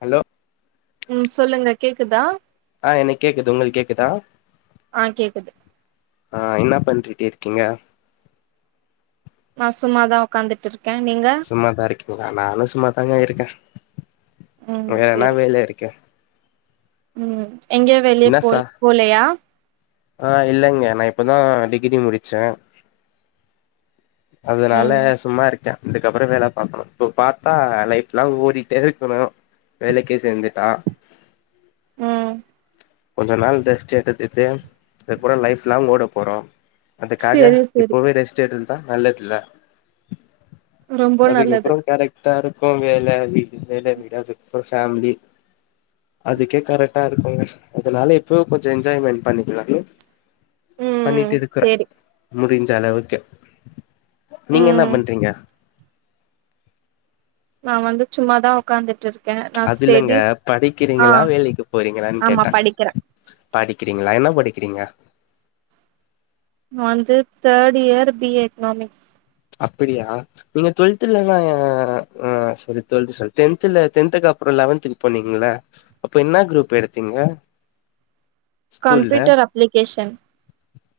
hello ம் சொல்லுங்க கேக்குதா ஆ எனக் கேக்குது உங்களுக்கு கேக்குதா ஆ கேக்குது ஆ என்ன பண்ட்டுட்ருக்கீங்க நா சும்மாதா உட்காந்துட்ருக் சும்மாதா இருக்கீங்களா நானு சும்மாாதாங்க இருக்க ம் வேற என்ன சேரி வேல இருக்கு ம் எங்கே வெளிய என்ன சா போல் போலையா ஆ இல்லங்க நா இப்பதா டிகிரி முடிச்ச அதனால ம் சும்மா இருக் ட்ட இதுக்கப்புற வேல பாக்கணு இப்ப பாத்தா ஆ லைப்லாங் ஓடிட்டே இருக்கணு வேலைக்கே சேந்துட்டா ம் கொஞ்ச நாள் ரெஸ்ட் எடுத்துட்டு அதுப்புற லைஃப் லாங் ஓட போறோ அதுக்காக சேரி சேரி இப்பவே ரெஸ்ட்லருந்தா நல்லதுல்ல ரொம்ப நல்லது அதுக்கப்புறோ கரெட் டா இருக்கு வேல வீட்டுக்கு போயிட்டு அப்பறம் [unintelligible] ஃபேமிலி அதுக்கே கரெட்டா இருக்குங்க அதனால இப்பவோ கொஞ்ச என்ஜாய்மெண்ட் பண்ணிக்கலான்னு ம் பண்ணிட்டு இருக்குற சேரி முடிஞ்ச அளவுக்கு நீங்க என்ன ம் பண்றீங்க நா வந்து சும்மாதா உட்காந்துட்ருக் அது இல்லங்க படிக்கிறீங்களா வேலைக்கு போறீங்களான்னு ஆமா கேட்ட படிக்கிறே படி க்கிறீங்களா என்ன படிக்கிறீங்க நா வந்து third year B A economics அப்பிடியாநீங்க டுவெல்த்துல தாங்க ஆ சாரி டுவெல்த்து சொல்லிட் டென்த்துல டென்த்துக்கு அப்புற லெவன்த்துக்கு போனீங்கல்ல அப்ப என்ன குரூப் எடுத்தீங்க கம்பியூட்டர் அப்ளிகேஷன்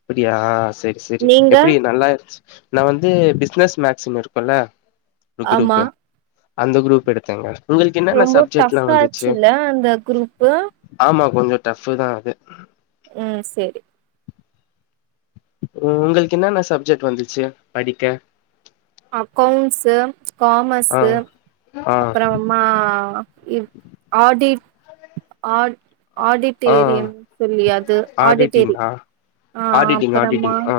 அப்பிடியா செரி செரி நீங்க எப்டி நல்லாருந்ச்சு நா வந் து பிசினஸ் மேக்ஸுனு இருக்குல்ல ஒரு ஆமா குரூப்பு அந்த குரூப் எடுத்தங்க உங்களுக்கு என்னென்ன ரொம்ப சப்ஜெக்ட்லா டஃப்ஃபா வந்துச்சு ஆச்சுல்ல அந்த குரூப்பு ஆமாங் கொஞ்ச டஃபு தா அது ம் சேரி ம் உங்களுக்கு என்னென்ன சப்ஜெக்ட் வந்துச்சு படிக்க அக்கௌண்ட்ஸு ஆ காமஸ்ஸு ஆ அப்பறமா இல் ஆடி ஆட் ஆ ஆடிட்டேரியம் சொல்லி அது ஆடிட்டேரி ஆடிட்டிங்கா ஆ ஆடிட்டிங் ஆடிட்டிங் ஆ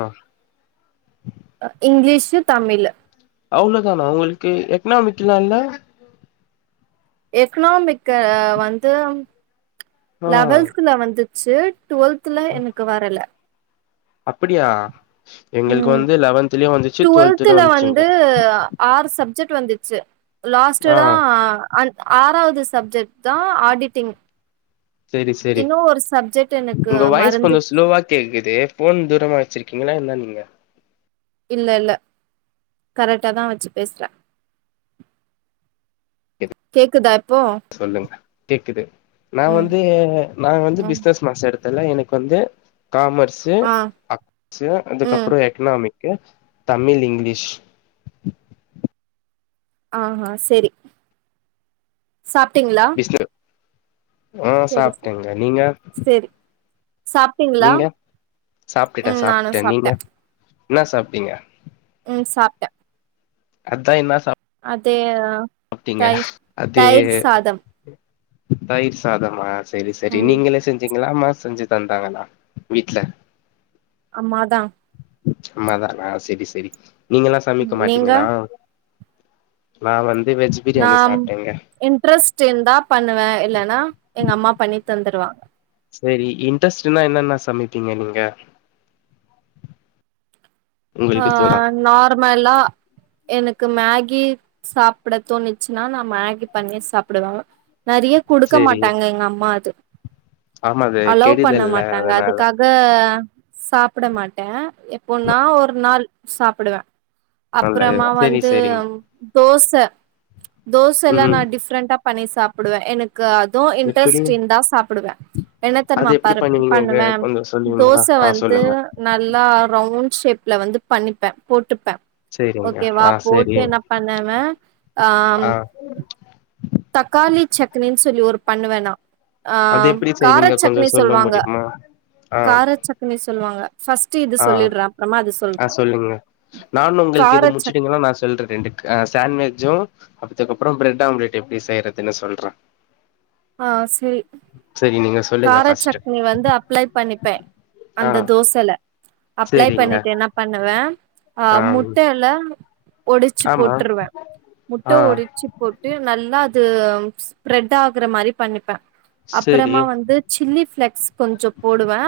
ஆ இங்கிலீஷு தமிழு அவ்ளோ தானா உங்களுக்கு எக்கனாமிக்லா இல்ல எக்கனாமிக்கு வந்து ஆ லெவல்த்ல வந்துச்சு டுவெல்த்துல எனக்கு வரல அப்பிடியா எங்களுக்கு ம் வந்து லெவன்த்துலயு வந்துச்சு டுவெல்த்துலயு டுவெல்த்ல வந்துச்சுங்க சப்ஜெட் வந்துச்சு ஆ லாஸ்ட்டடா அந் ஆறாவது சப்ஜெக்ட்தா ஆடிட்டிங் சேரி சேரி இன்னு ஒரு சப்ஜெக்ட் எனக்கு உங்க வாய்ஸ் மறந்து கொஞ்ச ஸ்லோவா கேக்குது ஃபோன் தூரமா வச்சிருக் கீங்களா என்ன நீங்க இல்ல இல்ல கரெக்டாதா வச்சு பேசுற கேக்குதா இப்போ சொல்லுங்க கேக்குது நா ம் வந்து நா வந்து ம் பிசினஸ் மேக்ஸ் எடுத் இதெல்லா எனக்கு வந்து காமர்ஸு ஆ ஆக்ஸு ம் அதுக்கப்புற எக்னாமி தமிழ் இங்கிலிஷ் ஆஹா செரி சாப்பிட்டீங்களா பிசினஸ் ஆ சாப்டேங்க நீங்க செரி சாப்ட்டீங்களா நீங்க சாப்பிட்ட ம் நானு சாப்டே நீங்க சாப்ட்ட என்னா சாப்டீங்க ம் சாப்ட அத்தா என்ன சாப் த்தே ஆ அப்டீங்க அதே தயிர் சாதமா செரி செரி ம் நீங்களே செஞ்சி கள அம்மா செஞ்சு தந்தாங்களா வீட்டு்ல அம்மா தா அம்மாதானா செரி செரி நீங்கல்லா சமைக்க நீங்க மாட்டீங்களா நா வந் நா இன்ட்ரெஸ்ட் இருந்தா பண்ணுவே இல்லன்னா எங்க அம்மா பண்ணி தந்துடுவா சேரி இன்ட்ரெஸ்ட்னா என்னன்ன சமைப்பீங்க நீங்க ஆ உங்களுக்கு தோணா நார்மலா எனக்கு மேகி சாப்ட தோணிச்சுன்னா நா மேகி பண்ணி சாப்பிடுவே நெறைய குடுக்க சேரி மாட்டாங்க எங்க அம்மா அது ஆமா அது அலோவ் பண்ண கெடுதல்ல மாட்டாங்க அதனால அதுக்காக சாப்ட மாட்டே எப்போனா ஒரு நாள் சாப்பிடுவே அப்பறமா சேரி வந்து சேரிங்க தோச தோச எல்லா நா ம் டிஃப்ரெண்டா பண்ணி சாப்பிடுவே எனக் க்கு அதுவு எப்டி இன்ட்ரெஸ்ட் இருந்த சாப்பிடுவே என்ன அது தெரிமா எப்டி பர் பண்ணுவீங்கங்க பண்ணுவே கொஞ்சோ சொல்லுவீங்களா தோச ஆ வந்து சொல்லுங்க நல்லா ரவுண்ட் ஷேப் ல வந்து பண்ணிப்பே போ ட்டுப்பே சேரிங்க ஓகேவா ஆ சேரி போட்டு என்ன பண்ணன் ஆ தக்காளி சக்னினு சொல்லி ஒரு பண்ணுவ நா அ அது எப்டி கார செய்வீங்க கொஞ்சோ சக்னி சொல்ல சொல்லுவாங்க முடியுமா ஆ கார சக்னி சொல்லுவாங்க ட்டு இது சொல்லிடுற அப்றமா அ சொல்லுங்க நானு உங்களுக்கு கார இது சட் முச்சுட்டீங்கன்னா நா சொல்றே ரெண்டு் ஆ சாண்ட்வெஜு அப்பத்துக்கப்பறோ பிரெட் ஆம்லெட் எப்டி செய்யறதுன்னு சொல்றே ஆ செரி சேரி நீங்க சொல்லுங்க கார ஃபர்ஸ்ட்டு சக்னி வந்து அப்ளை பண்ணிப்பே ஆ அந்த தோசல அப்ளை சேரிங்க பண்ணிட்டு என்ன பண்ணுவே ஆ முட்டையல ஒடுச்சு ஆமா போட்டுருவே முட்ட ஆ ஒடுச்சுப் போட்டு நல்லா அது ஸ்ப்ரெட் ஆ கற மாரி பண்ணிப்பே செரி அப்பறமா வந்து சில்லி பிளக்ஸ் கொஞ்சோ போடுவே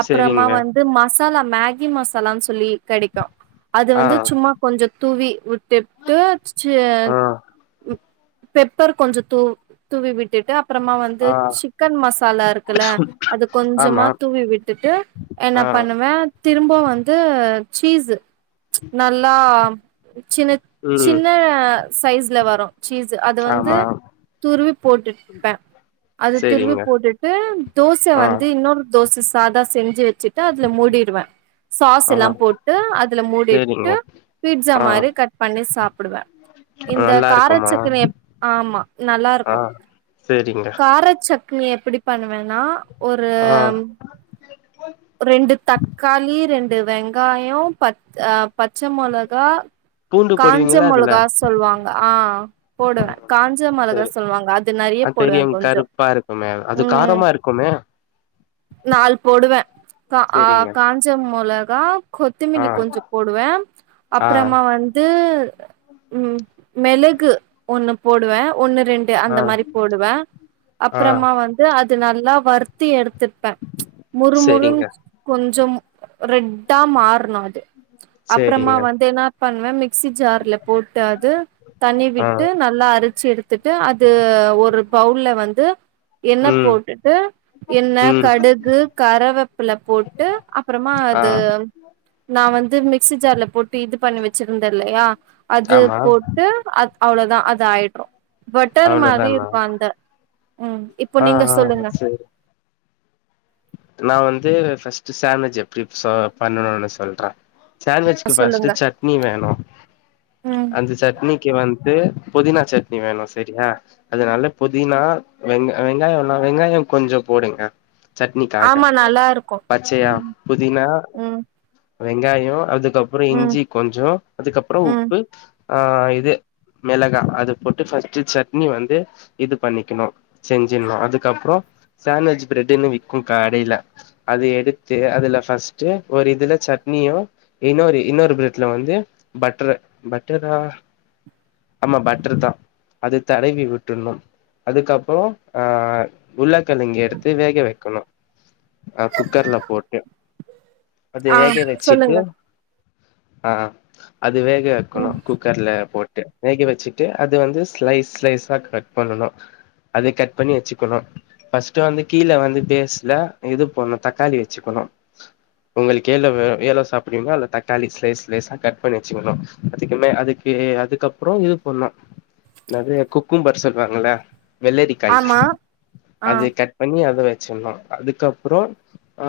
அப்பறமா செரிங்க வந்து மஸ் சாலா மேகி மசாலான்னு சொல்லி கெடைக்கு அது ஆ வந்து சும்மா கொஞ்சோ தூவி விட்டுட்டு செ ஆ பெப்பர் கொஞ்சோ தூ தூவி விட்டுட்டு அ ப்பறமா வந்து ஆ சிக்கன் மசாலா இருக்குல்ல அது கொஞ்சமா ஆமா தூவி விட்டுட்டு ஆ என்னாப் பண்ணுவே திரும்ப வந்து சீஸ் நல்லா சின்ன ம் சின்னா சைஸ்ல வரு சீஸு அது வந்து ஆமா துருவிப் போட்டு ப்பே அது துருவி செரிங்க போட்டுட்டு தோச ஆ வந்து இன்னொரு தோச சாதா செஞ்சு வெச்சுட்டு அதுல மூடிடுவே சாஸ் ஆ எல்லா போட்டு அதுல செரிங்க மூடிட்டு பீட்ஸா ஆ மாரி கட் பண்ணி சாப்டுவே இந்த நல்லா இருக்குமா காரச்சக்னி ஆமா நல்லா இருக்கு சேரிங்க சக்னி எப்டி பண்ணுவேனா ஒரு ஆ ரெண்டு தக்காளி ரெண்டு வெங்காயம் ப ஆ பச்ச மொளகா பூண்டு காஞ்ச போடுவீங்களா அதுல மொளகா சொல்லுவாங்க ஆ போடுவே காஞ்ச மொளகா சொல்லுவாங்க அது நெறைய அ போடுவே தெரியும் கொஞ்சோ கருப்பா இருக்குமே அது ம் காரமா இருக்குமே நாலு போடுவே கா அ செரிங்க காஞ்ச மொளகா ஆ கொத்தமல்லி கொஞ்ச போடுவே ஆ அப்றமா வந்து ம் மிளகு ஒண்ணு போடுவே ஒண்ணு ரெண்டு ஆ அந்த மாரி போடுவே ஆ அப்றமா வந்து அது நல்லா வருத்தி எடு போ த்ருப்பே ச் மொறுமொருன் செரிங்க கொஞ்சம் ரெட்டா மாறனு அது அப்றமா செரிங்க வந்து என்ன பண்வே மிக்சி ஜார்ல போட்டு அது தண்ணி ஆ விட்டு நல்லா அரச்சு எடுத்துட்டு அது ஒரு பவுல்ல வந்து எண்ண ம் போட்டுட்டு எண்ண ம் கடுகு கரவேப்பிள்ள போட்டு அப்றமா ஆ அது நா வந் து மிக்சி ஜார்ல போட்டு இது பண்ணி வச்சிருந்தே இல்லையா அது ஆமா போட்டு அ அவ்ளோ தா அது ஆயிடு பட்டர் மாரி அவ்ளோதானா இருக்கு அந்த ம் இப்போ ஆ நீங்க ஆ சொல்லுங்க செரி நா வந்து பர்ஸ்ட் சாண்விஜ் எப்டி சோ பண்ணணுனு சொல்றே சாண்ட்விச்க்கு பர்ஸ்ட் சொல்லுங்க சட்னி வேணு ம் அந்த சட்னிக்கி வந்து து புதினா சட்னி வேணு சேரியா அதனால புதினா வெங் வெங்காயனா வெங்காய கொஞ்ச போடுங்க சட் னிக்காட்ட ஆமா நல்லா இருக்கு பச்சயா ம் புதினா ம் வெங்காய அதுக்கப்புற ம் இஞ்சி கொஞ்ச அதுக்கப்புற ம் உப்பு ஆ இது மிளகா அது போட்டு ஃபஸ்ட் சட்னி வந்து இது பண்ணிக்கணு செஞ்சிடணு அதுக்கப்புற சாண்ட்விச் பிரெட்ன்னு வி கும் கடைல அது எடுத்து அதுல பஸ்ட் ஒரு இதுல சட்னியு இன்னொரு இன்னொரு பிரெட்ல வந்து பட்ரு பட்ரு தா ஆமா பட்ரு தா அது தடவி விட்றணு அதுக்கப்புற அ உள்ளக்கெழங்க எடுத்து வேக வ கணு ஆ குக்கர்ல போட்டு அது ஆ வேக வச்சுட்டு சொல்லுங்க ஆ அ அது வேக வக்கணு ம் குக்கர்ல போட் டு வேக வச்சுட்டு அது வந்து ஸ்லைஸ் ஸ்லைஸா கட் பண்ணனு அதை கட் பண்ணி வச்சுக்கணு பர்ஸ்ட் வந்து கீழ வந்து பேஸ்ல இது போடணு தக்காளி வச்சுக்கணு உங்களுக்கு எலோ வே எலோ சாப்ரீங்களோ அ தக்காளி ஸ்லைஸ் ஸ்லைஸா கட் பண்ணி வச்சுக்கணு அதுக்குமே அதுக்கு ஏ அதுக்கப்புற இது பண்ணு என்னது குக்கும்பர் சொல்றாங்கள வெள்ளரிக்காய் ஆமா ஆ அது கட் பண்ணி அத வ சுட்னு அதுக்கப்புற ஆ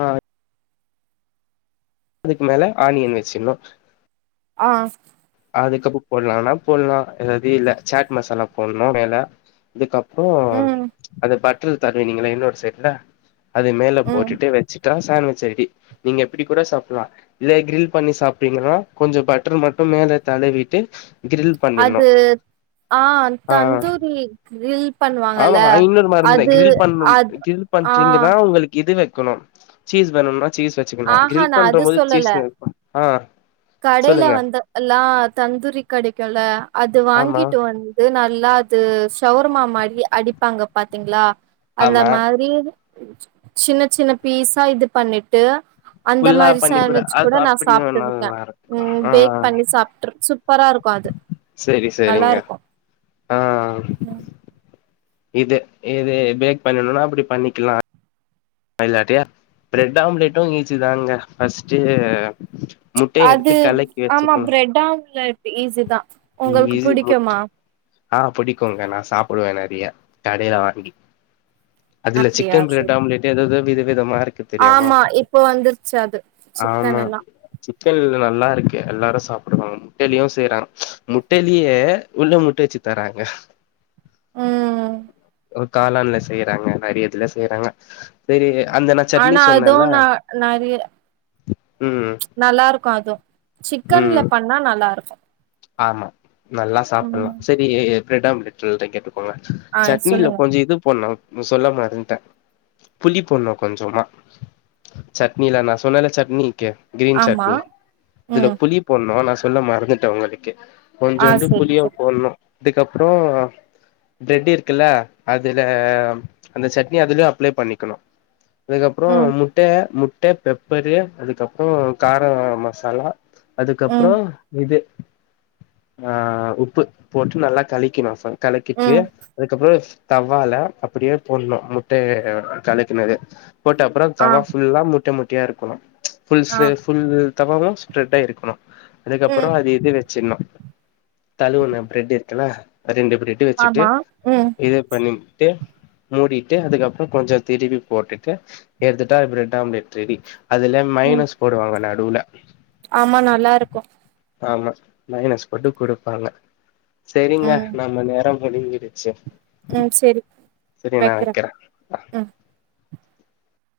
அதுக்கு மேல ஆனியன் வச்சிடணு ஆ அதுக்கப்புற போடலாம்னா போடலாம் ஏதாவது இல்ல சேட் மசாலா போடணு மேல அதுக்கப் அப்போ ம் அது பட்டர் தடவினீங்கள இன்னொரு சைட்ல அது மேல ம் போட்டுட்டே வச்சு தா சாண்டவிச் ஐடி நீங்க இப்டி கூட சாப்ட்லா இதே க்ரில் பண்ணி சாப்டீங்கனா கொஞ்ச பட்ரு மட்டு மேல தடவிட்டு கிரில் பண்ணிட்னு அது ஆ ஆ தந்தூரி கிரில் ஆ பண்ணுவாங்கல்ல ஆமா ஐ இன்னோரு மறந்துனே அது கிரில் பண்னுன் அது கிரில் ஆ பண்றீங்கனா உங்களுக்கு இது வக்கணு சீஸ் வேணுனா சீஸ் வச்சுகலா ஆஹா க்ரில் நா பண்ற அது போது சொல்லல சீஸ் வே ஆ கடையில சொல்லுங்க வந்தல்லா தந்தூரி கிடைக்குல அது ஆமா வாங்கிட்டு வந்து நல் ல அது ஷவர்மா மாரி அடிப்பாங்க பாத்தீங்ளா அந்த ஆமா மாரி சின்ன சின்ன பீஸா இது பண்ணிட்டு அந்த ஃபுல்லா மாரி பண்ணி சேண்ட்விச் கூட அது நா அப்படியு சாப்ட்ருக்கே நல்லா இருக்கு ம் ஆ பேக் பண்ணி சாப்ட்டு சூ ப்பராருக்கு அது செரி செரிங்க நல்லாருக்கு ஆ இது இது பேக் பண்ணணுனா அப்டி பண்ணிக்லா இல்லாட்டி பிரெட் ஆம்லெட்டு ஈஸி தாங்க ஃபஸ்ட்டு அது ஆமா பிரெட் ஆம்லெட் ஈஸி தா உங்களுக்கு ஈஸி முட் புடிக்குமா ஆ புடிக்குங்க நா சாப்டுவே நெறையா கடைல வாங்கி அதுல அப்டியா சிக்கன் செரி பிரெட் ஆம்லேட்டு எததோ வித விதமா [unintelligible] தெரியாமா ஆமா இப்போ வந்துருச்சு அது சிக்கன் ஆமா எல்லா சிக்கன்ல நல்லா இருக்கு எல்லாரு சாப்டுவாங்க முட்டலயு செய்றாங்க முட்டலே உள்ள முட்ட வச்சு தராங்க ம் ஒரு காளான்ல செய்றாங்க நெறைய இதுல செய்றாங்க செரி அந்த நா சட்னி ஆனா அது சொன்னேல்ல ந நறைய ம் நல்லாருக்கு அது சிக்கன்ல ம் பண்ணா நல்லாருக்கு ஆமா நல்லா சாப்புல்லா ம் செரி ப்ரெட் ஆம்லட் சொல்றே கேட்டு போல ஆ சட்னில சொல்லுங்க கொஞ்சோ இது போண்ணு சொல்ல மறன்ட்ட புளி போண்ணு கொஞ்சமா சட்னில நா சொன்னலே சட்னி கே கிரீன் ஆமா சட்னி இதுல ம் புளி போட்ணு நா சொல்ல மறந்துட்டே உங்களுக்கு ஆ கொஞ்சோன்டு செரி புளிய செரி போட்ணு அதுக்கப்றோ பிரெட்டு இருக்குல்ல அதுல அந்த சட்னி அதுலே அப்லே பண்ணிக்கணு அதுக்கப்றோ ம் முட்ட முட்ட பெப்பரு அதுக்கப்றோ கார மசாலா அதுக்கப்றோ ம் இது ஆ உப்பு போட்டு நல்லா கலக்கிணு [unintelligible] கலக்கிட்டு ம் அதுக்கப்றோ தவ்வால அப்டே போட்ணு முட்ட கலக்குனது போட்ட அப்றம் ஆ தவா ஃபுல்லா முட்ட முட்டயா இருக்குணு ஃபுல் ஆ சே ஃபுல் தவாவு ஸ்ப்ரெட் ஆயிருக்குணு அதுக்கப்றோ ம் அது இது தலுவுண்ண பிரெட் இருக்குல அ ரெண்டு பிரெட் வச்சுட்டு ஆமா ம் இது பண்ணி டு மூடிட்டு அதுக்கப்றோ கொஞ்சோ திருப்பி போட்டுட்டு எடுத்துட்டா பிரெட்டாம்லேட் ரெடி அதுல ம் மைனோஸ் போடுவாங்க நடுவுல ஆமா நல்லாருக்கு ஆமா மைனஸ் போட்டு குடுப்பாங்க செரிங்க ம் நம்ம நேரம் முடிஞ்சிடுச்சு ம் செரி செரி நா வைக்கறே வைக்கிறே ஆ ம்